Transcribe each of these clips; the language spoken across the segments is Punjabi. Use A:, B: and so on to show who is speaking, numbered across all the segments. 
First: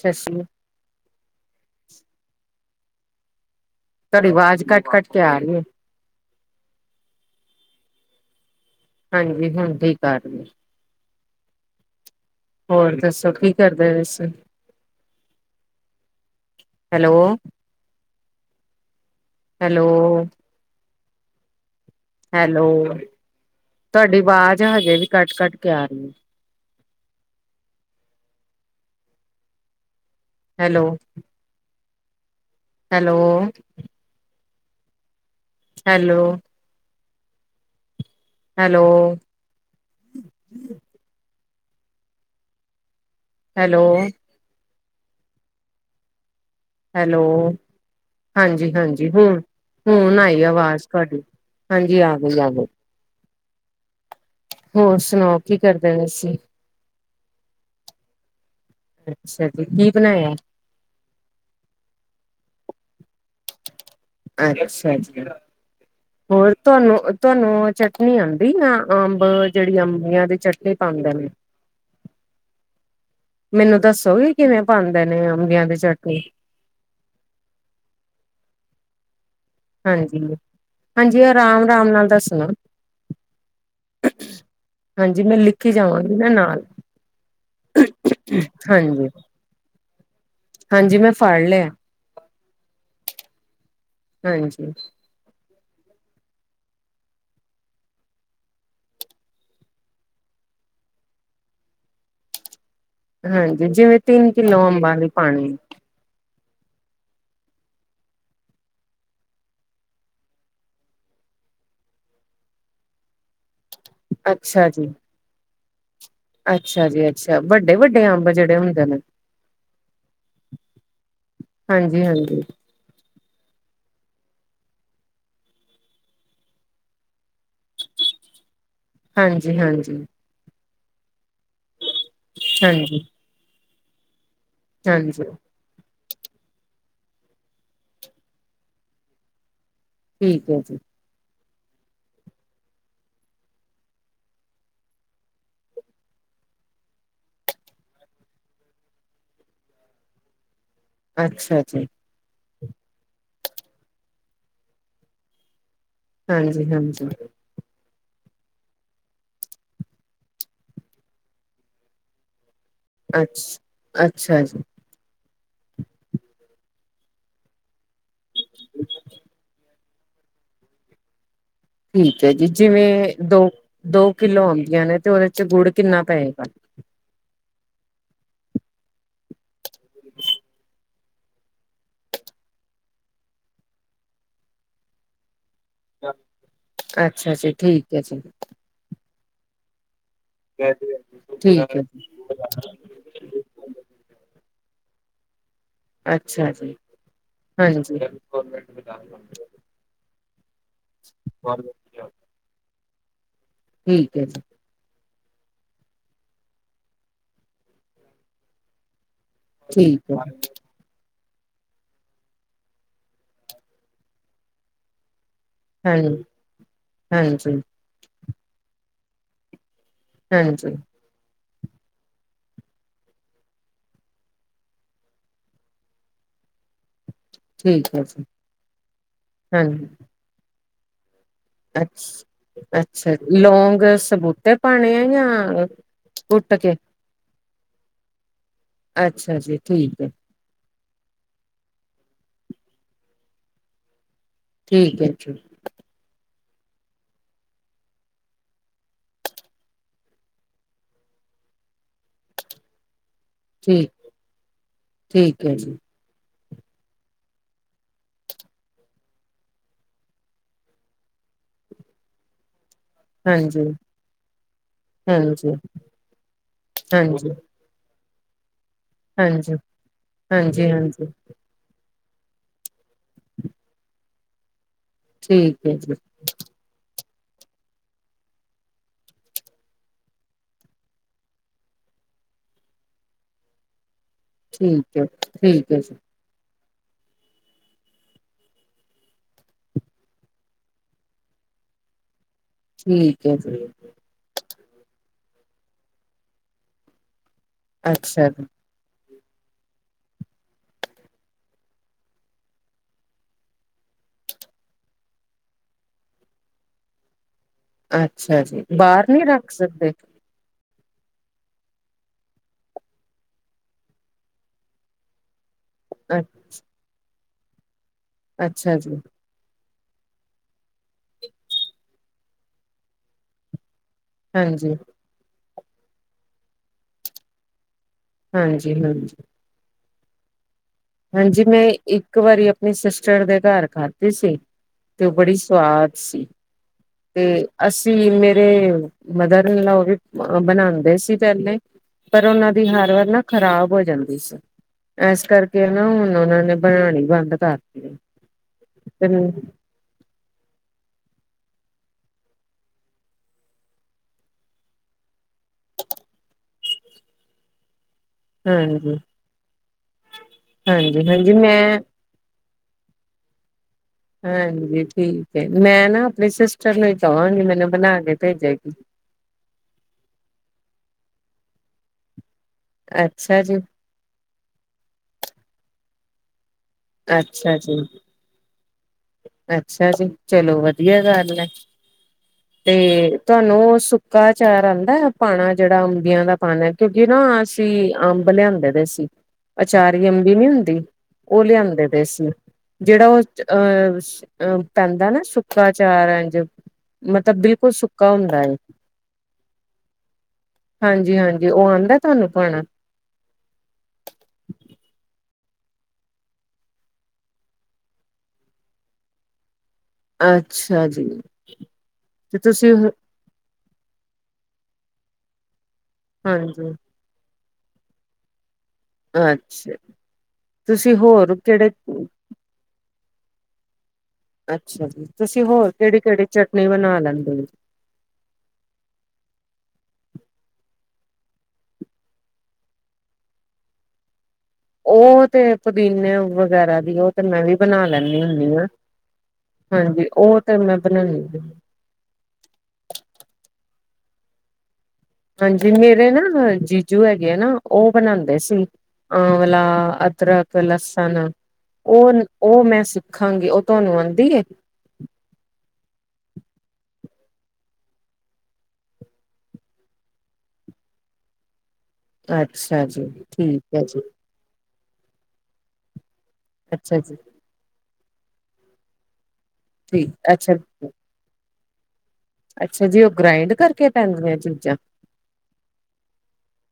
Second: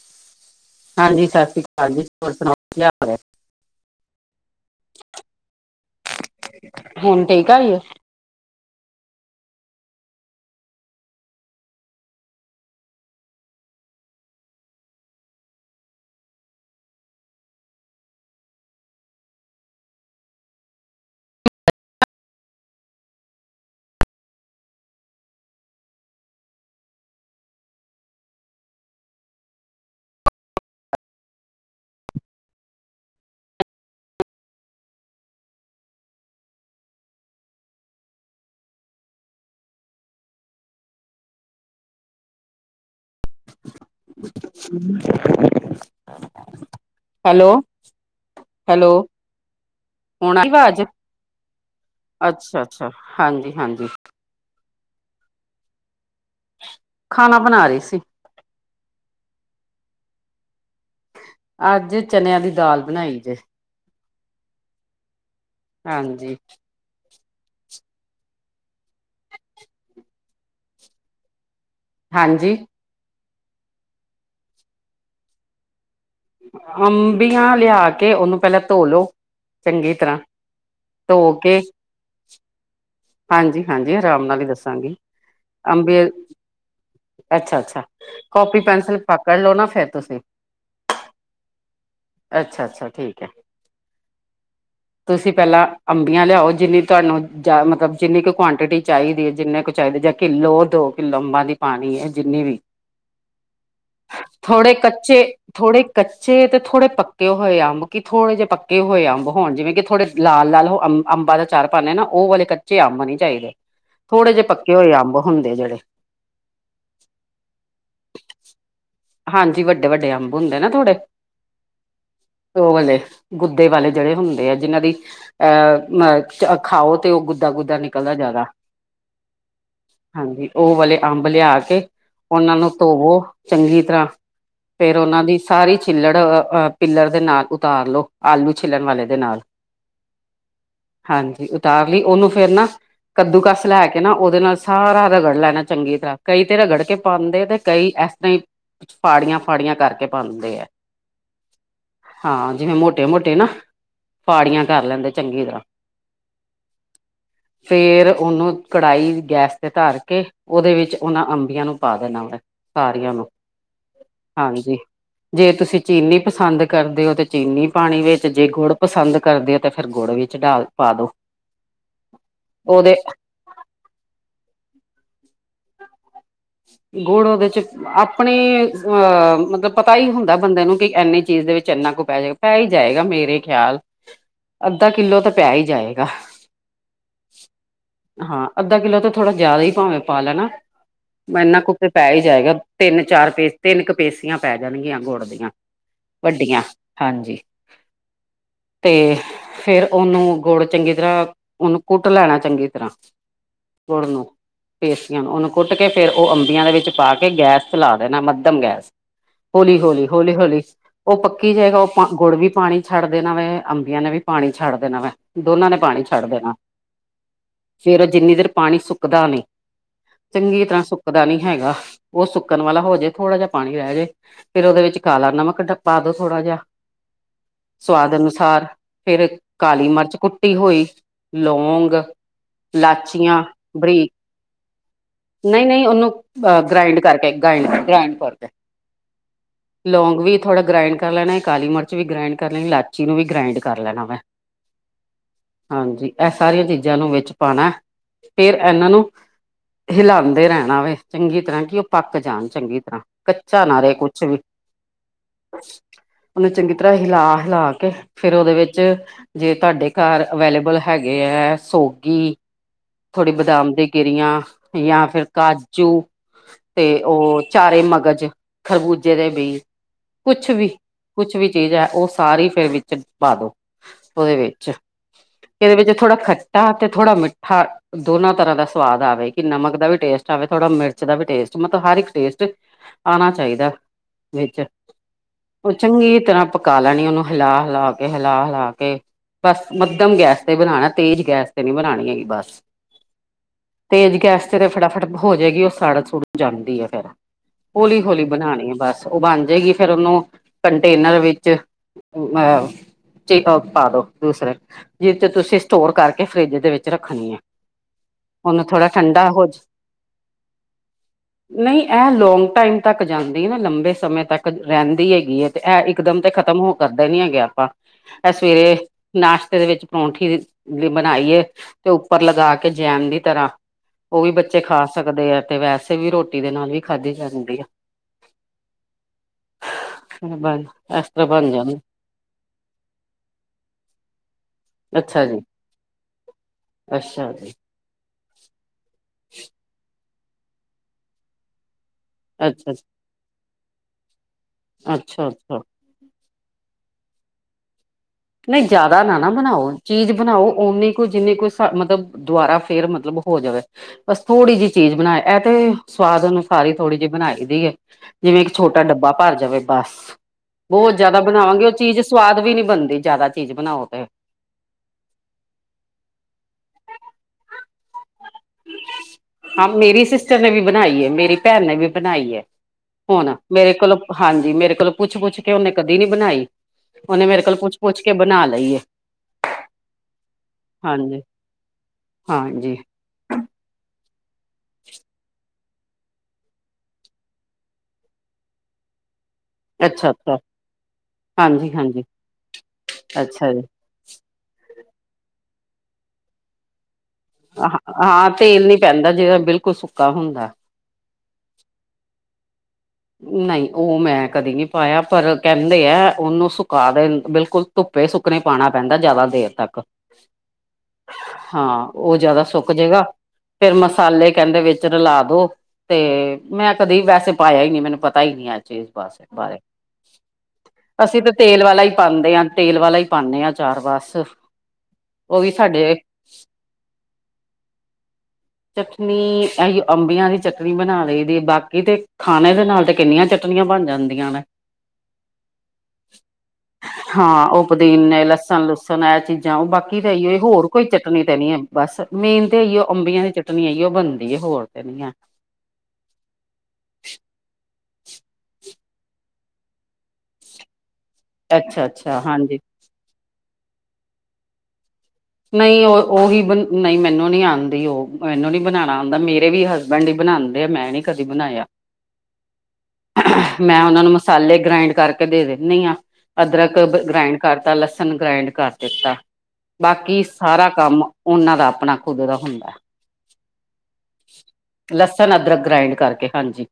A: ਸਸਿ,
B: ਹਾਂਜੀ ਸਤਿ ਸ਼੍ਰੀ ਕਾਲ ਜੀ ਹੋਰ ਸੁਣਾਓ ਕੀ ਹਾਲ ਹੈ।
A: ਤੁਹਾਡੀ ਆਵਾਜ਼ ਕੱਟ-ਕੱਟ ਕੇ ਆ ਰਹੀ ਏ।
B: ਹੁਣ ਠੀਕ ਆਈ ਏ।
A: ਹਾਂਜੀ-ਹਾਂਜੀ ਹੁਣ ਠੀਕ ਆ ਰਹੀ ਐ ਹੋਰ ਦੱਸੋ ਕੀ ਕਰਦੇ ਪਏ ਸੀ, ਹੈਲੋ। ਹੈਲੋ। ਹੈਲੋ, ਤੁਹਾਡੀ ਆਵਾਜ਼ ਹਜੇ ਵੀ ਕੱਟ-ਕੱਟ ਕਿ ਆ ਰਹੀ ਐ। Hello. Hello. Hello. Hello. Hello.
B: [unintelligible]
A: Hello.
B: Hello
A: ਹਾਂਜੀ-ਹਾਂਜੀ, ਹੂੰ ਹੁਣ ਆਈ ਆਵਾਜ਼ ਤੁਹਾਡੀ ਹਾਂਜੀ ਆ ਗਈ- ਆ ਗਈ।
B: ਹ ਹਾਂਜੀ-ਹਾਂਜੀ।
A: ਹੋਰ ਸੁਣਾਓ ਕੀ ਕਰਦੇ ਪਏ ਸੀ।
B: ਖਾਣਾ ਬਣਾ ਰਈ ਸੀ।
A: ਅੱਛਾ ਜੀ, ਕੀ ਬਣਾਇਆ?
B: ਅੱਜ ਚਨਿਆਂ ਦੀ ਦਾਲ ਬਣਾਈ ਜੇ।
A: ਅੱਛਾ ਜੀ,
B: ਹਾਂਜੀ
A: ਹੋਰ ਤੋਹਾਨੂੰ ਤੁਹਾਨੂੰ ਚਟਨੀ ਆਂਦੀ ਆ, ਅੰਬ ਜਿਹੜੀ ਅੰਬੀਆਂ ਦੀ ਚਟਨੀ ਪਾਦੇ ਨੇ?
B: ਹਾਂਜੀ।
A: ਮੈਨੂੰ ਦੱਸੋਗੇ ਕਿਵੇਂ ਪਾਂਦੇ ਨੇ ਅ ਅੰਬੀਆਂ ਦੀ ਚਟਨੀ।
B: ਅੰਬੀਆਂ ਲਿਆ ਕੇ ਉਹਨੂੰ ਪਹਿਲਾਂ ਧੋਲੋ
A: ਹਾਂਜੀ-ਹਾਂਜੀ ਆਰਾਮ-ਆਰਾਮ ਨਾਲ ਦੱਸਣਾ।
B: ਹਾਂਜੀ-ਹਾਂਜੀ ਆਰਾਮ ਨਾਲ ਈ ਦੱਸਾਂਗੀ
A: ਹਾਂਜੀ ਮੈਂ ਲਿਖੀ
B: ਅੰਬੀ
A: ਜਾਵਾਂਗੀ ਨਾ ਨਾਲ
B: ਅੱਛਾ-ਅੱਛਾ ਕੌਪੀ ਪੈਨਸਿਲ
A: ਹਾਂਜੀ
B: ਪਕੜ ਲਉ ਨਾ, ਫਿਰ ਤੁਸੀਂ
A: ਹਾਂਜੀ ਮੈਂ ਫੜ ਲਿਆ।
B: ਅੱਛਾ-ਅੱਛਾ ਠੀਕ ਐ।
A: ਹਾਂਜੀ
B: ਤੁਸੀਂ ਪਹਿਲਾਂ ਅੰਬੀਆਂ ਲਿਆਓ ਜਿੰਨੀ ਤੁਹਾਨੂੰ ਜਾ ਮਤਲਬ ਜਿੰਨੀ ਕੁ ਕੁਆਂਟਿਟੀ ਚਾਈਦੀ ਐ, ਜਿੰਨੇ ਕੁ ਚਾਇ ਕਿੱਲੋ, ਦੋ ਕਿੱਲੋ ਅੰਬਾਂ ਦੀ ਪਾਨੀ ਐ ਜਿੰਨੀ ਵੀ
A: ਹਾਂਜੀ ਜਿਵੇਂ ਤਿੰਨ ਕਿੱਲੋ
B: ਥੋੜੇ
A: ਅੰਬਾਂ ਦੀ
B: ਕੱਚੇ
A: ਪਾਨੀ।
B: ਥੋੜੇ ਕੱਚੇ ਤੇ ਥੋੜੇ ਪੱਕੇ ਹੋਏ ਅੰਬ, ਕੀ ਥੋੜੇ ਜਿਹੇ ਪੱਕੇ ਹੋਏ ਅੰਬ ਹੋਣ ਜਿਵੇਂ ਕਿ ਥੋੜੇ ਲਾਲ- ਲਾਲ ਉਹ ਅੰਬ, ਅੰਬਾਂ ਦਾ ਚਾਰ ਪਾਣੇ ਆ ਨਾ ਉਹ ਵਾਲੇ ਕੱਚੇ ਅੰਬ ਨੀ ਚਾਈਦੇ। ਥੋੜੇ ਜੇ
A: ਅੱਛਾ
B: ਪੱਕੇ
A: ਜੀ
B: ਹੋਏ ਅੰਬ ਹੁੰਦੇ ਆ ਜਿਹੜੇ।
A: ਅੱਛਾ ਜੀ ਅੱਛਾ ਵੱਡੇ -ਵੱਡੇ ਅੰਬ ਜਿਹੜੇ ਹੁੰਦੇ ਨੇ।
B: ਹਾਂਜੀ ਵੱਡੇ ਵੱਡੇ ਅੰਬ ਹੁੰਦੇ ਨਾ ਥੋੜੇ,
A: ਹਾਂਜੀ ਹਾਂਜੀ
B: ਉਹ ਵਾਲੇ ਗੁੱਦੇ ਵਾਲੇ ਜਿਹੜੇ ਹੁੰਦੇ ਆ ਜਿਹਨਾਂ ਦੀ ਅ ਖਾਓ ਤੇ ਉਹ ਗੁੱਦਾ- ਗੁੱਦਾ ਨਿਕਲਦਾ ਜਿਆਦਾ।
A: ਹਾਂਜੀ- ਹਾਂਜੀ।
B: ਹਾਂਜੀ ਉਹ ਵਾਲੇ ਅੰਬ ਲਿਆ ਕੇ, ਉਹਨਾਂ ਨੂੰ
A: ਹਾਂਜੀ
B: ਧੋਵੋ ਚੰਗੀ ਤਰ੍ਹਾਂ। ਫਿਰ ਉਹਨਾਂ
A: ਹਾਂਜੀ
B: ਦੀ ਸਾਰੀ ਛਿੱਲੜ ਪਿੱਲਰ ਦੇ ਨਾਲ ਉਤਾਰ ਲੋ, ਆਲੂ ਛਿੱਲਣ ਵਾਲੇ ਦੇ ਨਾਲ।
A: ਠੀਕ ਐ ਜੀ।
B: ਹਾਂਜੀ, ਉਤਾਰ ਲੀ ਉਹਨੂੰ ਫਿਰ ਨਾ ਕੱਦੂ ਕੱਸ ਲੈ ਕੇ ਨਾ ਉਹਦੇ ਨਾਲ ਸਾਰਾ ਰਗੜ ਲੈਣਾ ਚੰਗੀ ਤਰ੍ਹਾਂ, ਕਈ ਤੇ ਰਗੜ ਕੇ ਪਾਂਦੇ ਐ ਤੇ ਕਈ ਐਸ ਕਈ ਫਾੜੀਆਂ -ਫਾੜੀਆਂ ਕਰਕੇ ਪਾਂਦੇ ਐ।
A: ਅੱਛਾ ਜੀ।
B: ਹਾਂ ਜਿਵੇਂ ਮੋਟੇ -ਮੋਟੇ ਨਾ, ਫਾੜੀਆਂ ਕਰ ਲੈਂਦੇ ਚੰਗੀ ਤਰ੍ਹਾਂ।
A: ਹਾਂਜੀ -ਹਾਂਜੀ।
B: ਫੇਰ ਉਹਨੂੰ ਕੜਾਈ ਗੈਸ ਤੇ ਧਰ ਕੇ ਉਹਦੇ ਵਿੱਚ ਉਹਨਾਂ ਅੰਬੀਆਂ ਨੂੰ ਪਾ ਦੇਣਾ ਵੈ, ਸਾਰੀਆਂ ਨੂੰ
A: ਅੱਛਾ ਅੱਛਾ ਜੀ
B: ਹਾਂਜੀ, ਜੇ ਤੁਸੀਂ ਚੀਨੀ ਪਸੰਦ ਕਰਦੇ ਓ ਤੇ ਚੀਨੀ ਪਾਣੀ ਵਿੱਚ, ਜੇ ਗੁੜ ਪਸੰਦ ਕਰਦੇ ਆ ਤਾ ਫਿਰ ਗੁੜ ਵਿੱਚ ਡਾਲ ਪਾ ਦੋ।
A: ਠੀਕ ਐ ਜੀ,
B: ਉਹਦੇ
A: ਜਿਵੇਂ ਦੋ- ਦੋ ਕਿੱਲੋ ਹੁੰਦੀਆਂ ਨੇ ਤੇ ਉਹਦੇ ਚ ਗੁੜ ਕਿੰਨਾ ਪਏਗਾ।
B: ਗੁੜ ਉਹਦੇ ਚ ਆਪਣੇ ਅਹ ਮਤਲਬ ਪਤਾ ਈ ਹੁੰਦਾ ਬੰਦੇ ਨੂੰ ਕਿ ਏਨੀ ਚੀਜ਼ ਦੇ ਵਿੱਚ ਐਨਾ ਕੋ ਪੈ ਜੇ, ਪੈ ਈ ਜਾਏਗਾ ਮੇਰੇ ਖਿਆਲ ਅੱਧਾ ਕਿੱਲੋ ਤਾਂ ਪੈ ਈ ਜਾਏ
A: [unintelligible] ਅੱਛਾ ਜੀ ਠੀਕ ਹੈ ਜੀ।
B: ਹਾਂ ਅੱਧਾ ਕਿੱਲੋ ਤੋਂ ਥੋੜ੍ਹਾ ਜਾਏਦਾ ਈ ਭਾਵੇ ਪਾ ਲੈਣਾ।
A: [unintelligible]
B: ਐਨਾ ਕੁ
A: ਠੀਕ ਹੈ
B: ਤੇ
A: ਜੀ
B: ਪੈ ਈ ਜਾਏਗਾ ਤਿੰਨ, ਚਾਰ ਪੇਸ ਤਿੰਨ ਕੁ ਪੇਸੀਆਂ ਪੈ ਜਾਣਗੀਆਂ ਗੁੜ ਦੀਆਂ।
A: ਅੱਛਾ
B: ਵੱਡੀਆਂ
A: ਜੀ
B: ਹਾਂਜੀ
A: [inaudible] ਹਾਂਜੀ [unintelligible]
B: ਫ਼ੇਰ ਉਹਨੂੰ ਗੁੜ ਚੰਗੀ ਤਰ੍ਹਾਂ ਉਹਨੂੰ ਕੁੱਟ ਲੈਣਾ ਚੰਗੀ ਤਰ੍ਹਾਂ ਗੁੜ
A: ਠੀਕ ਹੈ
B: ਨੂੰ,
A: ਜੀ
B: ਪੇਸੀਆਂ ਨੂੰ, ਉਹਨੂੰ ਕੁੱਟ ਕੇ ਫੇਰ ਉਹ ਅੰਬੀਆਂ ਦੇ ਵਿੱਚ ਪਾ ਕੇ ਗੈਸ ਚਲਾ ਦੇਣਾ ਮੱਧਮ ਗੈਸ। ਹੌਲੀ-ਹੌਲੀ,
A: ਠੀਕ ਹੈ
B: ਹੌਲੀ-ਹੌਲੀ। ਉਹ ਪੱਕੀ ਜਾਏਗਾ ਉਹ ਪਾ ਗੁੜ ਵੀ ਪਾਣੀ ਛੱਡ ਦੇਣਾ ਵੇ, ਅੰਬੀਆਂ ਨੇ ਵੀ ਪਾਣੀ ਛੱਡ ਦੇਣਾ ਵੇ। ਦੋਨਾਂ ਨੇ ਪਾਣੀ
A: ਹਾਂਜੀ
B: ਛੱਡ ਦੇਣਾ।
A: ਹਾਂਜੀ
B: ਫੇਰ ਜਿੰਨੀ ਦੇਰ ਪਾਣੀ ਸੁੱਕਦਾ ਨਈ [inaudible] ਚੰਗੀ
A: ਹਾਂਜੀ
B: ਤਰ੍ਹਾਂ ਸੁੱਕਦਾ ਨਹੀ ਹੈਗਾ, ਉਹ ਸੁੱਕਣ ਵਾਲਾ ਹੋਜੇ ਥੋੜ੍ਹਾ ਜੇਹਾ ਪਾਣੀ ਰੇਹ ਜੇ ਫੇਰ ਉਹਦੇ ਵਿੱਚ ਕਾਲਾ ਨਮਕ ਢਪਾ ਦੋ ਥੋੜ੍ਹਾ ਜੇਹਾ।
A: ਠੀਕ ਹੈ
B: ਸਵਾਦ
A: ਜੀ
B: ਅਨੁਸਾਰ ਫੇਰ
A: ਹਾਂਜੀ
B: ਕਾਲੀ ਮਰਚ ਕੁੱਟੀ ਹੋਈ। ਲੌਂਗ,
A: ਅੱਛਾ ਅੱਛਾ
B: ਲਾਂਚੀਆਂ
A: ਲੌਂਗ
B: ਬਰੀਕ
A: ਸਬੂਤੇ ਪਾਣੇ ਆ
B: [inaudible]
A: ਜਾਂ
B: ਨਈ-ਨਈ ਨੂੰ
A: ਕੁੱਟ
B: ਅਹ
A: ਕੇ
B: ਗਰਾਈਡ ਕਰਕੇ ਗਾਈਂਡ, ਗਰਾਈਡ ਕਰਕੇ
A: ਅੱਛਾ ਜੀ
B: [inaudible]
A: ਠੀਕ ਹੈ
B: ਲੌਗ ਵੀ ਥੋੜਾ ਗ੍ਰਾਇੰਡ ਕਰ ਲੈਣਾ, ਕਾਲੀ ਮਿਰਚ ਵੀ ਗ੍ਰਾਇੰਡ ਕਰ ਲੈਣੀ, ਇਲਾਚੀ ਨੂੰ ਵੀ ਗ੍ਰਾਇੰਡ ਕਰ ਲੈਣਾ ਵੈਂ।
A: ਠੀਕ ਐ ਜੀ।
B: ਹਾਂਜੀ ਏਹ ਸਾਰੀਆਂ ਚੀਜ਼ਾਂ ਨੂੰ ਵਿੱਚ ਪਾਣਾ ਏ ਫੇਰ ਏਹਨਾਂ ਨੂੰ ਹਿਲਾਂਦੇ ਰੇਹਣਾ ਵੇ ਚੰਗੀ ਤਰ੍ਹਾਂ ਕਿ ਉਹ ਪੱਕ ਜਾਣ ਚੰਗੀ ਤਰ੍ਹਾਂ। ਕੱਚਾ ਨਾ
A: ਠੀਕ
B: ਰਏ ਕੁਛ ਵੀ [inaudible]
A: ਠੀਕ ਹੈ ਜੀ
B: ਉਹਨੂੰ ਚੰਗੀ ਤਰ੍ਹਾਂ ਹਿਲਾ-ਹਿਲਾ ਕੇ ਫੇਰ ਉਹਦੇ ਵਿੱਚ ਜੇ ਤੁਆਡੇ ਕਾਰ ਅਵੇਲੇਬਲ ਹੈਗੇ ਐ ਸੋਗੀ ਥੋੜੀ
A: ਹਾਂਜੀ
B: ਬਦਾਮ ਦੀ ਗਿਰੀਆਂ ਯਾ ਫਿਰ
A: ਹਾਂਜੀ
B: ਕਾਜੂ ਤੇ
A: ਹਾਂਜੀ ਹਾਂਜੀ
B: ਉਹ ਚਾਰੇ ਮਗਜ਼ ਖਰਬੂਜੇ ਦੇ ਬੀ ਕੁੱਛ ਵੀ,
A: ਹਾਂਜੀ ਹਾਂਜੀ
B: ਕੁਛ ਵੀ ਚੀਜ਼ ਆ ਉਹ ਸਾਰੀ ਫਿਰ ਵਿੱਚ ਪਾ ਦੋ ਉਹਦੇ ਵਿੱਚ [inaudible]
A: ਠੀਕ
B: ਏਹਦੇ
A: ਹੈ ਜੀ
B: ਵਿੱਚ ਥੋੜਾ ਖੱ ਟਾ ਤੇ ਥੋੜਾ ਮਿੱਠਾ ਦੋਨਾਂ ਤਰ੍ਹਾਂ ਦਾ ਸਵਾਦ ਆਵੇ ਕਿ ਨਮਕ ਦਾ ਵੀ ਟੇਸਟ ਚਾਵੇ ਥੋੜਾ ਮਿਰਚ ਦਾ ਵੀ ਟੇਸਟ ਮਤਲਬ ਹਰ ਇੱਕ ਟੇਸਟ ਆਣਾ ਚਾਈਦਾ ਏ। ਵਿੱਚ
A: ਠੀਕ ਹੈ,
B: [inaudible]
A: ਠੀਕ
B: ਉਹ
A: ਹੈ ਜੀ,
B: ਚੰਗੀ ਤਰ੍ਹਾਂ ਪ ਕਾਲਾ ਨੀ ਉਹਨੂੰ ਹਿਲਾ-ਹਿਲਾ ਕੇ, ਹਿਲਾ-ਹਿਲਾ ਕੇ ਬਸ ਮੱਧਮ ਗੈਸ ਤੇ ਬਣਾਣਾ ਏ ਤੇਜ਼ ਗੈਸ ਤੇ ਨਈ ਬਣਾਨੀ ਹੈਗੀ ਬਸ।
A: ਠੀਕ ਐ ਫਿਰ।
B: ਤੇਜ਼ ਗੈਸ ਤੇ-ਤੇ ਫਟਾਫਟ ਹੋ ਜਾਏਗੀ ਉਹ ਸੜ ਸੁੜ ਜਾਂਦੀ ਹੈ ਫੇਰ। ਹੌਲੀ-ਹੌਲੀ
A: ਅੱਛਾ ਜੀ।
B: ਬਣਾਣੀ ਏ ਬਸ। ਉਹ ਬਣ ਜਾਏਗੀ ਫੇਰ ਉਹਨੂੰ ਕੰਟੇਨਰ ਵਿੱਚ ਅਹ ਚੀ ਅ ਪਾ ਦੋ ਦੂਸਰੇ ਜਿਹਦੇ ਚ ਤੁਸੀਂ ਸਟੋਰ ਕਰਕੇ ਫਰਿੱਜ ਦੇ ਵਿੱਚ ਰੱਖਣੀ ਏ।
A: ਅੱਛਾ ਜੀ, ਬਾਹਰ ਨਈ ਰੱਖ ਸਕਦੇ?
B: ਨਈ ਏਹ ਲੋਂਂਗ ਟਾਈਮ ਤੱਕ ਜਾਂਦੀ ਮੈਂ ਲੰਬੇ ਸਮੇਂ ਤੱਕ ਰੇਹੰਦੀ ਹੈਗੀ ਏ ਤੇ ਏਹ ਇੱਕ ਇਕਦਮ
A: ਅ
B: ਤੇ ਖ਼ਤਮ ਹੋ ਕਰਦੇ ਨੀ ਹੈਗੇ ਆਪਾਂ, ਏਹ
A: ਅੱਛਾ
B: ਸਵੇਰੇ
A: ਜੀ,
B: ਨਾਸ਼ਤੇ ਦੇ ਵਿੱਚ ਪਰੋਂਂਠੀ ਦੀ ਬਣਾਈ ਏ ਤੇ ਉੱਪਰ ਲਗਾ ਕੇ ਜੈਮ ਦੀ ਤਰ੍ਹਾਂ ਉਹ ਵੀ ਬੱਚੇ
A: ਹਾਂਜੀ।
B: ਖਾ ਸਕਦੇ ਐ ਤੇ ਵੈਸੇ ਵੀ ਰੋਟੀ ਦੇ ਨਾਲ ਵੀ ਖਾਧੀ ਜਾਂਦੀ ਆ।
A: ਹਾਂਜੀ-ਹਾਂਜੀ।
B: [unintelligible]
A: ਹਾਂਜੀ
B: ਬਣ
A: ਮੈਂ
B: ਜਾਂਦਾ
A: ਇੱਕ ਵਾਰੀ ਅਪਣੀ ਸਿਸਟਰ ਦੇ ਕਾਰ ਖਾਧੀ ਸੀ। ਤੇ ਓ
B: ਅੱਛਾ
A: ਬੜੀ
B: ਜੀ
A: ਸਵਾਦ ਸੀ।
B: ਅੱਛਾ ਜੀ।
A: ਤੀ, ਮੇਰੇ ਮਦਰ-ਇਨ-ਲਓ ਵੀ ਅ ਬਣਾਂਦੇ ਸੀ ਪਹਿਲੇ। ਪਰ ਉਹਨਾਂ ਦੀ
B: ਅੱਛਾ
A: ਹਰ ਵਾਰ ਨਾ ਖ਼ਰਾਬ ਹੋ ਜਾਂਦੀ ਸੀ, ਇਸ
B: ਅੱਛਾ
A: ਕਰਕੇ
B: ਅੱਛਾ
A: ਨਾਂ ਹੁਣ ਉਹਨਾਂ ਨੇ ਬਣਾਉਣੀ ਬੰਦ ਕਰਤੀ।
B: ਨਈ, ਜਾਦਾ ਨਾ, ਨਾ
A: ਹਾਂਜੀ,
B: ਬਣਾਓ। ਚੀਜ਼ ਬਣਾਓ ਓਨੀ ਕੂ, ਜਿੰਨੀ ਕੂ ਸਾਂ, ਮਤਲਬ ਦੁਬਾਰਾ ਫੇਰ, ਮਤਲਬ ਹੋ ਜਾਵੇ। ਬਸ ਥੋੜ੍ਹੀ ਜੀ ਚੀਜ਼ ਬਣਾਏ ਐ ਤੇ ਸਵਾਦ ਅਨੁਸਾਰ ਈ ਥੋੜ੍ਹੀ ਜੀ ਬਣਾਈ ਦੀ ਏ। ਜਿਵੇਂ ਇੱਕ ਛੋਟਾ
A: ਹਾਂਜੀ,
B: ਡੱਬਾ ਭਰ ਜਾਵੇ ਬਸ, ਬਹੁਤ
A: ਹਾਂਜੀ,
B: ਜਾਦਾ
A: ਹਾਂਜੀ
B: ਬਣਾਵਾਂਗੇ ਓ
A: ਮੈਂ
B: ਚੀਜ਼ ਸਵਾਦ ਵੀ ਨੀ ਬਣਦੀ, ਜਿਆਦਾ ਚੀਜ਼ ਬਣਾਓ ਤੇ।
A: ਹਾਂਜੀ, ਠੀਕ ਐ, ਮੈਂ ਨਾ ਆਪਣੀ ਸਿਸਟਰ ਨੂੰ ਈ ਕਾਵਾਂਗੀ, ਮੈਨੂੰ ਬਣਾ ਕੇ ਭੇਜੇਗੀ।
B: ਹਾਂ ਮੇਰੀ ਸਿਸਟਰ ਨੇ ਵੀ ਬਣਾਈ ਏ, ਮੇਰੀ ਭੈਣ ਨੇ ਵੀ ਬਣਾਈ ਏ। ਹੁਣ
A: ਅੱਛਾ ਜੀ
B: ਮੇਰੇ ਕੋਲੋਂ, ਹਾਂਜੀ, ਮੇਰੇ ਕੋਲੋਂ ਪੁੱਛ-ਪੁੱਛ ਕੇ ਓਨੇ ਕਦੀ ਨੀ ਬਣਾਈ। ਓਨੇ ਮੇਰੇ ਕੋਲੋ
A: ਅੱਛਾ ਜੀ
B: ਪੁੱਛ-ਪੁੱਛ ਕੇ ਬਣਾ ਲਈਏ।
A: ਅੱਛਾ ਜੀ, ਚਲੋ, ਵਧੀਆ
B: ਹਾਂਜੀ
A: ਗੱਲ ਆ,
B: ਹਾਂਜੀ
A: ਤੇ ਤੁਹਾਨੂੰ ਓ ਸ ਕਾ ਅਚਾਰ ਆਉਂਦਾ ਆ ਪਾਣਾ? ਜਿਹੜਾ ਅੰਬੀਆਂ ਦਾ ਪਾਣਾ, ਕਿਉਂਕਿ ਨਾ ਅਸੀਂ ਅੰਬ ਲਿਆਂਦੇ ਦੇ ਸੀ। ਅਚਾਰੀ
B: ਅੱਛਾ
A: ਅੰਬੀ
B: ਅੱਛਾ
A: ਨੀ ਹੁੰਦੀ, ਓ
B: ਹਾਂਜੀ
A: ਲਿਆਂਦੇ ਪਏ
B: ਹਾਂਜੀ
A: ਸੀ, ਜਿਹੜਾ ਓ
B: ਅੱਛਾ ਜੀ
A: ਅਹ ਸ਼ ਅਹ ਪੈਂਦਾ ਨਾ, ਸੁੱਕਾ ਅਚਾਰ ਏਂਝ
B: ਹ ਹਾਂ, ਤੇਲ ਨੀ ਪੈਂਦਾ, ਜਿਹੜਾ ਬਿਲਕੁਲ ਸੁੱਕਾ ਹੁੰਦਾ।
A: ਹਾਂਜੀ-ਹਾਂਜੀ, ਓ ਆਉਂਦਾ ਤਾਣੁ ਪਾਣਾ
B: ਨਹੀਂ, ਉਹ ਮੈਂ ਕਦੀ ਨੀ ਪਾਇਆ, ਪਰ ਕਹਿੰਦੇ ਆ ਉਹਨੂੰ ਸੁਕਾ ਦੇ ਬਿਲਕੁਲ ਧੁੱਪੇ ਸੁੱਕਣੇ ਪਾਣਾ ਪੈਂਦਾ ਜਾਦਾ ਦੇਰ ਤੱਕ।
A: ਅੱਛਾ ਜੀ
B: ਹਾਂ, ਓ
A: ਤੇ
B: ਜਾਦਾ ਸੁੱਕ
A: ਤੁਸੀਂ
B: ਜੇਗਾ ਫੇਰ ਮਸਾਲੇ ਕਹਿੰਦੇ ਵਿੱਚ ਰਲਾ ਦੋ, ਤੇ
A: ਹਾਂਜੀ
B: ਮੈਂ ਕਦੀ ਵੈਸੇ ਪਾਇਆ ਈ ਨੀ, ਮੈਂਨੂੰ ਪਤਾ ਈ ਨੀ ਐ ਚੀਜ਼ ਵਾਸੇ ਬਾਰੇ,
A: ਅੱਛਾ ਤੁਸੀਂ
B: ਅਸੀਂ ਤਾਂ
A: ਹੋਰ
B: ਤੇਲ
A: ਕਿਹੜੇ
B: ਵਾਲਾ ਈ ਪਾਂਦੇ ਆਂ। ਤੇਲ ਵਾਲਾ ਈ ਪਾਣੇਂ ਆਂ ਅਚਾਰ ਬਸ।
A: ਅੱਛਾ ਜੀ,
B: ਉਹ
A: ਤੁਸੀਂ
B: ਵੀ
A: ਹੋਰ
B: ਸਾਡੇ
A: ਕਿਹੜੀ-ਕਿਹੜੀ ਚਟਨੀ ਬਣਾ ਲੈਂਦੇ ਜੇ?
B: ਚਟਨੀ ਏਹੀ ਅੰਬੀਆਂ ਦੀ ਚਟਣੀ ਬਣਾ ਲਈਦੀ, ਬਾਕੀ ਤੇ ਖਾਣੇ ਦੇ ਨਾਲ਼ ਤੇ ਕਿੰਨੀਆਂ ਚੱਟਣੀਆਂ ਬਣ ਜਾਂਦੀਆਂ ਨੇ।
A: ਓ ਤੇ ਪੁਦੀਨੇ ਵਗੈਰਾ ਦੀ, ਓ ਤੇ ਮੈਂ ਵੀ ਬਣਾ ਲੈਂਣੀ ਹੁਣੀ ਆਂ।
B: ਸੁਣ, ਏ ਚੀਜ਼ਾਂ, ਓ ਬਾਕੀ ਤਾਂ ਏ ਈ ਏ, ਹੋਰ ਕੋਈ ਚਟਣੀ ਤਾਂ
A: ਬਣਾਉਦੀ
B: ਨੀ ਐ। ਬਸ ਮੇਨ ਤੇ ਏ ਈ ਓ, ਅੰਬੀਆਂ ਦੀ ਚਟਨੀ ਏ ਈ ਓ ਬਣਦੀ, ਹੋਰ ਤੇ ਨੀ ਹੈ।
A: ਹਾਂਜੀ, ਮੇਰੇ ਨਾ ਜੀਜੂ ਹੈਗੇ ਆ ਨਾ, ਓ ਬਣਾਂਦੇ ਸੀ। ਆਂਵਲਾ, ਅਦਰਕ, ਲਸਣ
B: ਅੱਛਾ
A: ਓ
B: ਅੱਛਾ ਹਾਂਜੀ
A: ਓ ਮੈਂ ਸਿੱਖ ਖਾਂਗੀ ਓ ਤੁਹਾਨੂੰ ਆਂਦੀ ਏ?
B: ਨਈ, ਓ ਓਹੀ ਬੰ--ਨਹੀਂ, ਮੈਨੂੰ ਨੀ ਆਂਦੀ, ਓ ਮੈਨੂੰ ਨੀ ਬਣਾਣਾ ਆਂਦਾ, ਮੇਰੇ ਵੀ ਹਸ ਬੈਂਡੀ ਬਣਾਂਦੇ ਆ, ਮੈਂ ਨੀ ਕਦੀ ਬਣਾਇਆਂ।
A: ਅੱਛਾ ਜੀ ਠੀਕ ਹੈ
B: ਮੈਂ
A: ਜੀ
B: ਉਹਨਾਂ ਨੂੰ ਮਸਾਲੇ ਗ੍ਰਾਇੰਡ ਕਰਕੇ ਦੇ ਦੇਣੀ ਆ। ਅਦਰਕ
A: ਅੱਛਾ ਜੀ
B: ਗ੍ਰਾਇੰਡ ਕਰਤਾ, ਲਸਣ ਗ੍ਰਾਇੰਡ ਕਰ ਦਿੱਤਾ।
A: ਠੀਕ
B: ਬਾਕੀ
A: ਅੱਛਾ
B: ਸਾਰਾ ਕੰਮ ਉਹਨਾਂ ਦਾ ਆਪਣਾ। ਖੁਦ ਦਾ ਹੁੰਦਾ
A: ਅੱਛਾ ਜੀ ਉਹ ਗ੍ਰਾਇੰਡ ਕਰਕੇ ਪੈਂਦੀਆਂ ਚੀਜ਼ਾਂ
B: ਲਸਣ, ਅਦਰਕ ਗ੍ਰਇੰਡ ਕਰਕੇ ਹਾਂਜੀ।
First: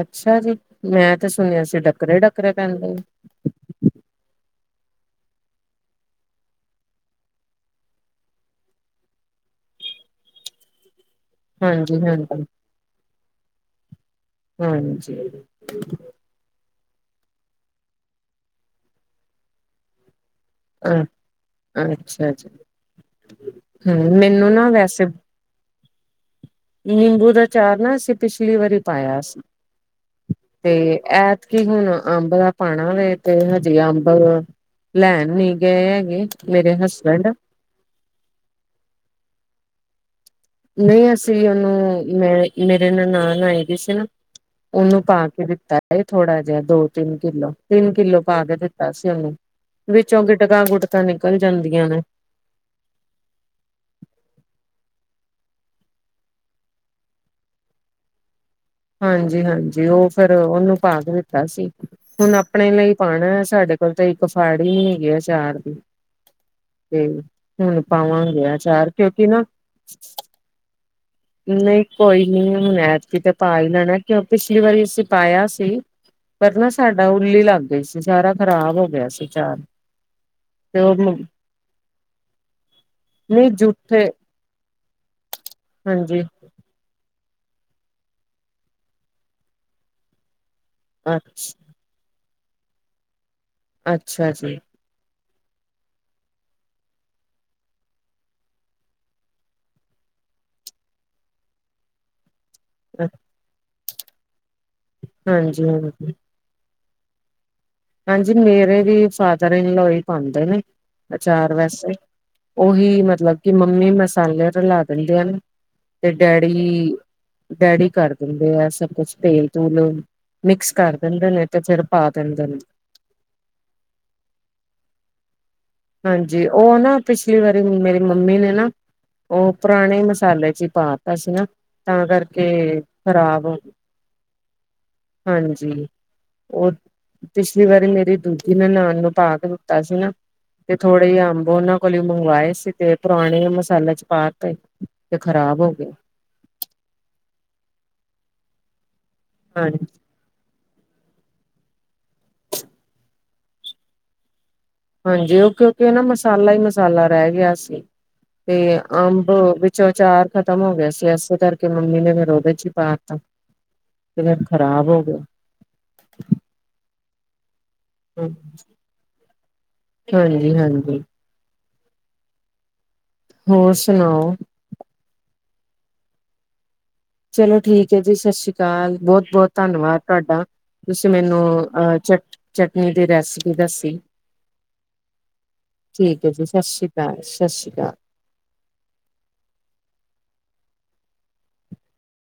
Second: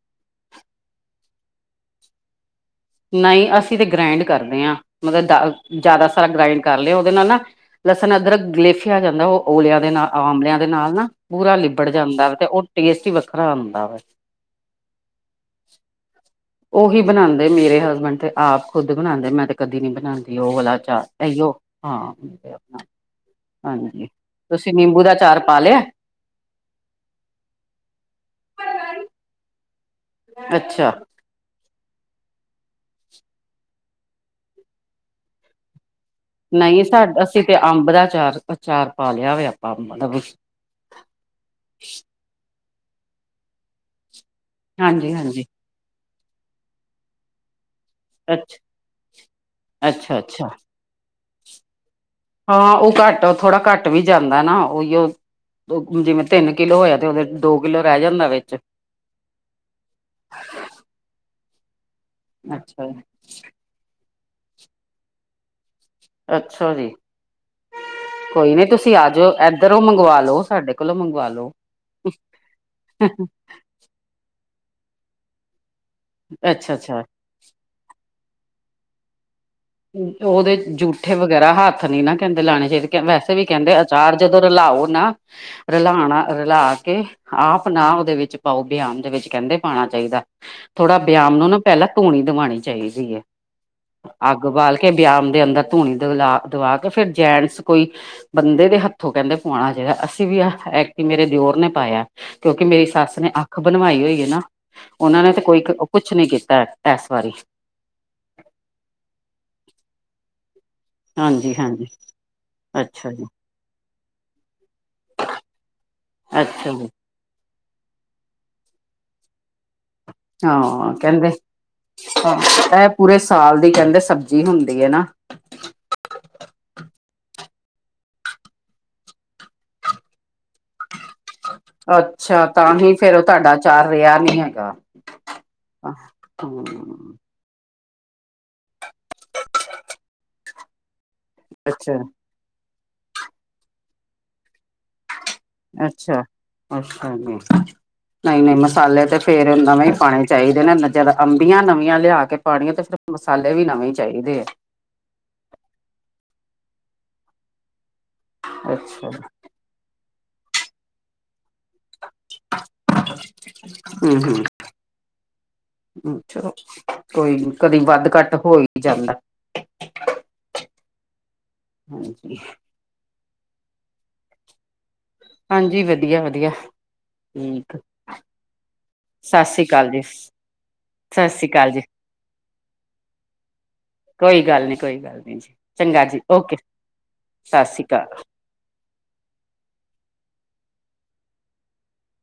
A: ਅੱਛਾ ਜੀ, ਮੈਂ ਤੇ ਸੁਣਿਆ ਸੀ ਡੱਕਰੇ-ਡੱਕਰੇ ਪੈਂਦੇ।
B: ਨਈਂ, ਅਸੀਂ ਤਾਂ ਗ੍ਰਾਇੰਡ ਕਰਦੇ ਆਂ, ਮਤਲਬ ਦਾ ਜਾਦਾ ਸਾਰਾ ਗ੍ਰਾਇੰਡ ਕਰ ਲੇ, ਓਦੇ ਨਾਲ਼ ਨਾ ਲਸਣ, ਅਦਰਕ ਗਲੇਫਿਆਂ ਜਾਂਦਾ, ਓ ਔਲਿਆਂ ਦੇ ਨਾਲ਼, ਆਂਮਲਿਆਂ ਦੇ ਨਾਲ਼ ਨਾ। ਪੂਰਾ ਲਿਬੜ ਜਾਂਦਾ ਵੇ,
A: ਹਾਂਜੀ-ਹਾਂਜੀ,
B: ਤੇ ਓ ਟੇਸਟ ਈਂ ਵੱਖਰਾ ਆਂਦਾ ਵੇ।
A: ਹਾਂਜੀ।
B: ਓਹੀ ਬਣਾਂਦੇ ਮੇਰੇ ਹਸਬੈਂਡ ਤੇ ਆਪ ਖੁਦ ਬਣਾਂਦੇ, ਮੈਂ ਤੇ ਕਦੀਂ ਨੀਂ ਬਣਾਂਦੀ। ਓ ਵਾਲਾ
A: ਅ
B: ਚਾਰ ਇਓ ਹਾਂ।
A: ਅੱਛਾ ਜੀ,
B: ਹਾਂਜੀ,
A: ਹੂੰ ਮੈਨੂੰ ਨਾ
B: ਤੁਸੀਂ ਨਿੰਬੂ
A: ਵੈਸੇ
B: ਦਾ ਆਚਾਰ ਪਾ ਲਿਆ?
A: ਨਿੰਬੂ ਦਾ ਚਾਰ ਨਾ ਅਸੀ ਪਿਛਲੀ ਵਾਰੀ ਪਾਯਾ, ਸੀ
B: ਅੱਛਾ
A: ਤੇ ਐ ਕਿ ਹੁਣ ਅੰਬ ਦਾ ਪਾਣਾ ਵੇ, ਤੇ ਹਜੇ ਅੰਬ ਲੈਣ ਨੀ ਗਏ ਹੈਗੇ। ਮੇਰੇ
B: ਨਈਂ ਸਾਡਾ
A: ਹਸਬੈਂਡ
B: ਅਸੀ ਤੇ ਅੰਬ ਦਾ ਚਾਰ ਆਚਾਰ ਪਾ ਲਿਆ ਵੇ ਆਪਾਂ ਅੰਬ ਦਾ
A: ਨਈਂ, ਅਸੀਂ ਓਨੂੰ ਮੈਂ ਮੇਰੇ ਨਾਲ ਨਨਾਣ ਆਏ ਦੇ ਸੀ ਨਾ ਓਨੂੰ
B: ਹਾਂਜੀ
A: ਪਾਕੇ
B: ਹਾਂਜੀ
A: ਦਿੱਤਾ ਏ ਥੋੜ੍ਹਾ ਜਾ ਦੋ-ਤਿੰਨ ਕਿੱਲੋ। ਤਿੰਨ ਕਿੱਲੋ ਪਾ
B: ਅੱਛਾ
A: ਕੇ ਦਿੱਤਾ ਸੀ ਓਨੂੰ,
B: ਅੱਛਾ
A: ਵਿੱਚੋ
B: ਅੱਛਾ
A: ਗਿਟਕਾਂ-ਗੁਟਕਾਂ ਨਿਕਲ ਜਾਂਦੀਆਂ ਨੇ।
B: ਹਾਂ, ਓ ਘੱਟ ਥੋਰਾ ਘੱਟ ਵੀ ਜਾਂਦਾ ਨਾ ਓਈਓ ਓ ਜਿਵੇਂ ਤਿੰਨ ਕਿੱਲੋ ਹੋਇਆਂ ਤੇ ਓ ਦੋ ਕਿੱਲੋ ਰੈ ਜਾਂਦਾ ਵੇ।
A: ਹਾਂਜੀ-ਹਾਂਜੀ ਓ ਫੇਰ ਓਨੂੰ ਪਾ ਕੇ ਦਿੱਤਾ ਸੀ ਹੁਣ, ਅਪਨੇ
B: ਅੱਛਾ
A: ਲਈ
B: ਜੀ।
A: ਪਾਣੇ ਸਾਡੇ ਇੱਕ ਫਾੜੀ ਨੀਂ ਹੈਗੀ ਆਚਰ ਦੀ।
B: ਅੱਛਾ ਜੀ,
A: ਤੇ ਹੁਨ ਪਾਵਾਂਗੇ
B: ਕੋਈ ਨੀ
A: ਆਚਾਰ,
B: ਤੁਸੀਂ ਆ
A: ਕਿਉਂਕਿ
B: ਜਾਓ
A: ਨਾ
B: ਇੱਧਰੋਂ ਮੰਗਵਾ ਲਓ ਸਾਡੇ ਕੋਲੋਂ ਮੰਗਵਾ ਲਓ।
A: ਨਈਂ ਕੋਈ ਨੀ ਹੁਣ ਐਦਕੀ ਤੇ ਪਾਈ ਦਾ ਨਾ, ਕਿਉਂ ਪਿਛਲੀ ਵਾਰੀ ਅਸੀਂ ਪਾਯਾ ਸੀ ਪਰ ਨਾ
B: ਅੱਛਾ-ਅੱਛਾ।
A: ਸਾਡਾ ਉੱਲੀ ਲੱਗ ਗਈ ਸੀ, ਸਾਰਾ ਖਰਾਬ ਗਿਆ ਸੀ ਚਾਰ।
B: ਓਦੇ ਜੂਠੇ ਵਗੈਰਾ ਹੱਥ ਨੀ ਨਾ ਕੈਂਦੇ ਲਾਣੇ ਚਾਈਦੇ ਵੈਸੇ ਵੀ
A: ਨਹੀਂ
B: ਕਹਿੰਦੇ ਆ
A: ਜੂਠੇ
B: ਚਾਰ ਜਦੋਂ ਰਲਾਓ ਨਾ, ਰਲਾਣਾ
A: ਹਾਂਜੀ
B: ਰਲਾ ਕੇ ਆਪ ਨਾ ਓਦੇ ਵਿੱਚ ਪਾਓ ਬਆਮ ਦੇ ਵਿੱਚ ਕੈਂਦੇ ਪਾਂਣਾ ਚਾਈਦਾ ਥੋੜ੍ਹਾ
A: ਅ
B: ਬਆਮ ਨੂੰ ਨਾ ਪੈਲਾਂ ਧੂਣੀ ਦਵਾਣੀ ਚਾਈਦੀ ਐ।
A: ਅੱਛਾ
B: ਅੱਗ
A: ਜੀ
B: ਬਾਲ ਕੇ ਬੇਆਮ ਦੇ ਅੰਦਰ ਧੂਣੀ ਦਲਾ ਦਵਾ ਕੇ ਫੇਰ ਜੈਂਟਸ ਕੋਈ ਬੰਦੇ ਦੇ ਹੱਥੋਂ ਕੈਂਦੇ ਪੂਆਣਾ ਚਾਈਦਾ ਅਸੀਂ ਵੀ ਆਹ ਐਕਤੀ ਮੇਰੇ ਦਿਓਰ ਨੇ ਪਾਯਾ। ਕਿਉਂਕਿ ਮੇਰੀ ਸੱਸ ਨੇ ਅੱਖ ਬਣਵਾਈ ਹੋਈ ਏਨਾ ਓਨਾਂ ਨੇ ਤਾਂ ਕੋਈ
A: ਹਾਂਜੀ-ਹਾਂਜੀ।
B: ਕੁਛ
A: ਹਾਂਜੀ
B: ਨੀ ਕੀਤੈ। ਐਸ ਵਾਰੀ।
A: ਹਾਂਜੀ, ਮੇਰੇ ਵੀ ਫਾਦਰ ਇਨ ਲੋ ਈ ਪਾਂਦੇ ਨੇ।
B: ਹਾਂਜੀ
A: ਆਚਾਰ
B: ਹਾਂਜੀ
A: ਵੈਸੇ, ਓਹੀ
B: ਅੱਛਾ ਜੀ
A: ਮਤਲਬ ਕਿ ਮੰਮੀ ਮਸਾਲੇ ਰਲਾ ਦਿੰਦੇ ਹਨ, ਤੇ ਡੈਡੀ
B: ਅੱਛਾ ਜੀ
A: ਡੈਡੀ ਕਰ ਦਿੰਦੇ ਆ ਸਭ ਕੁਛ ਤੇਲ-ਤੂਲ ਮਿਕਸ
B: ਹਾਂ
A: ਕਰ ਦਿੰਦੇ
B: ਕਹਿੰਦੇ
A: ਨੇ ਤੇ ਫੇਰ ਪਾ ਦਿੰਦੇ ਨੇ।
B: ਇਹ ਪੂਰੇ ਸਾਲ ਦੀ ਕੈਂਦੇ ਸਬਜ਼ੀ ਹੁੰਦੀ ਏਨਾ।
A: ਹਾਂਜੀ, ਓਨਾ ਪਿਛਲੀ ਵਾਰੀ ਮੇਰੀ ਮੰਮੀ ਨਾ ਓ ਪੁਰਾਣੇ ਮਸਾਲੇ ਚ ਪਾਤਾ ਸੀ ਨਾ, ਤਾਂ ਕਰਕੇ ਖਰਾਬ
B: ਕੋਈ ਆਰ ਨੀਂ ਹੈਗਾ।
A: ਹਾਂਜੀ, ਓ
B: ਹਮ
A: ਪਿਛਲੀ ਮੇਰੀ ਦੂਜੀ ਨੇ ਨਨਾਨ ਨੂੰ ਪਾਕੇ ਦਿੱਤਾ ਸੀ ਨਾ ਤੇ ਥੋੜੇ ਜ ਆ ਓਨਾਂ ਕੋਲ
B: ਅੱਛਾ
A: ਈਂ ਮੰਗਵਾਏ ਸੀ, ਤੇ ਪੁਰਾਣੇ ਮਸਾਲੇ ਚ ਪਾਕੇ ਤੇ ਖਰਾਬ
B: ਅੱਛਾ, ਅੱਛਾ ਜੀ ਨਈਂ ਮਸਾਲੇ ਤੇ ਫੇਰ
A: ਹਾਂਜੀ
B: ਨਵੇਂ ਈਂ ਚਾਈਦੇ ਨੇ ਜਦ ਅੰਬੀਆਂ ਨਵੀਆਂ ਲਿਆ ਕੇ ਪਾਣੀਆਂ ਤੇ ਫਿਰ ਮਸਾਲੇ ਵੀ ਨਵੇਂ ਚਾਈਦੇ ਆ।
A: ਹਾਂਜੀ, ਓ ਕਿਉਂਕਿ ਨਾ ਮਸਾਲਾ ਈ ਮਸਾਲਾ ਰੈ ਗਿਆ ਸੀ ਤੇ
B: ਅੱਛਾ
A: ਅੰਬ ਵਿੱਚ ਚੋ ਚਾਰ ਖਤਮ ਹੋ ਗਯਾ ਸੀ, ਏਸੇ ਕਰਕੇ ਕਿ ਮੰਮੀ ਨੇ ਫੇਰ ਓਦੇ ਚ ਹੀ ਪਾਤਾ, ਤੇ ਫਿਰ ਖ਼ਰਾਬ ਹੋ ਗਯਾ।
B: ਅੱਛਾ, ਕੋਈ ਨੀ। ਕਦੀ ਵੱਧ ਘੱਟ ਹੋ ਹੀ ਜਾਂਦਾ।
A: ਹਾਂਜੀ ਹਾਂਜੀ।
B: ਹਾਂਜੀ।
A: ਹੋਰ ਸੁਣਾਓ।
B: ਹਾਂਜੀ, ਵਧੀਆ- ਵਧੀਆ।
A: ਚਲੋ ਠੀਕ ਐ ਜੀ ਸਸ਼੍ਰੀ ਅਕਾਲ, ਬਹੁਤ-
B: ਸਤਿ
A: ਬਹੁਤ
B: ਸ੍ਰੀ ਅਕਾਲ
A: ਧੰਨਵਾਦ
B: ਜੀ
A: ਤਾਡਾ
B: ਸਤਿ
A: ਤੁਸੀਂ ਮੈਨੂੰ
B: ਸ੍ਰੀ ਅਕਾਲ ਜੀ
A: ਅਹ, ਚਟ, ਚਟਨੀ ਦੀ ਰੈਸਿਪੀ ਦੱਸੀ?
B: ਕੋਈ ਗੱਲ ਨੀ, ਕੋਈ ਗੱਲ ਨੀ ਜੀ, ਚੰਗਾ ਜੀ
A: ਠੀਕ ਹੈ
B: ਓਕੇ
A: ਸਤਿ ਸ਼੍ਰੀ ਅਕਾਲ ਸਤਿ ਸ਼੍ਰੀ
B: ਸਾਸ੍ਰੀ ਅਕਾਲ।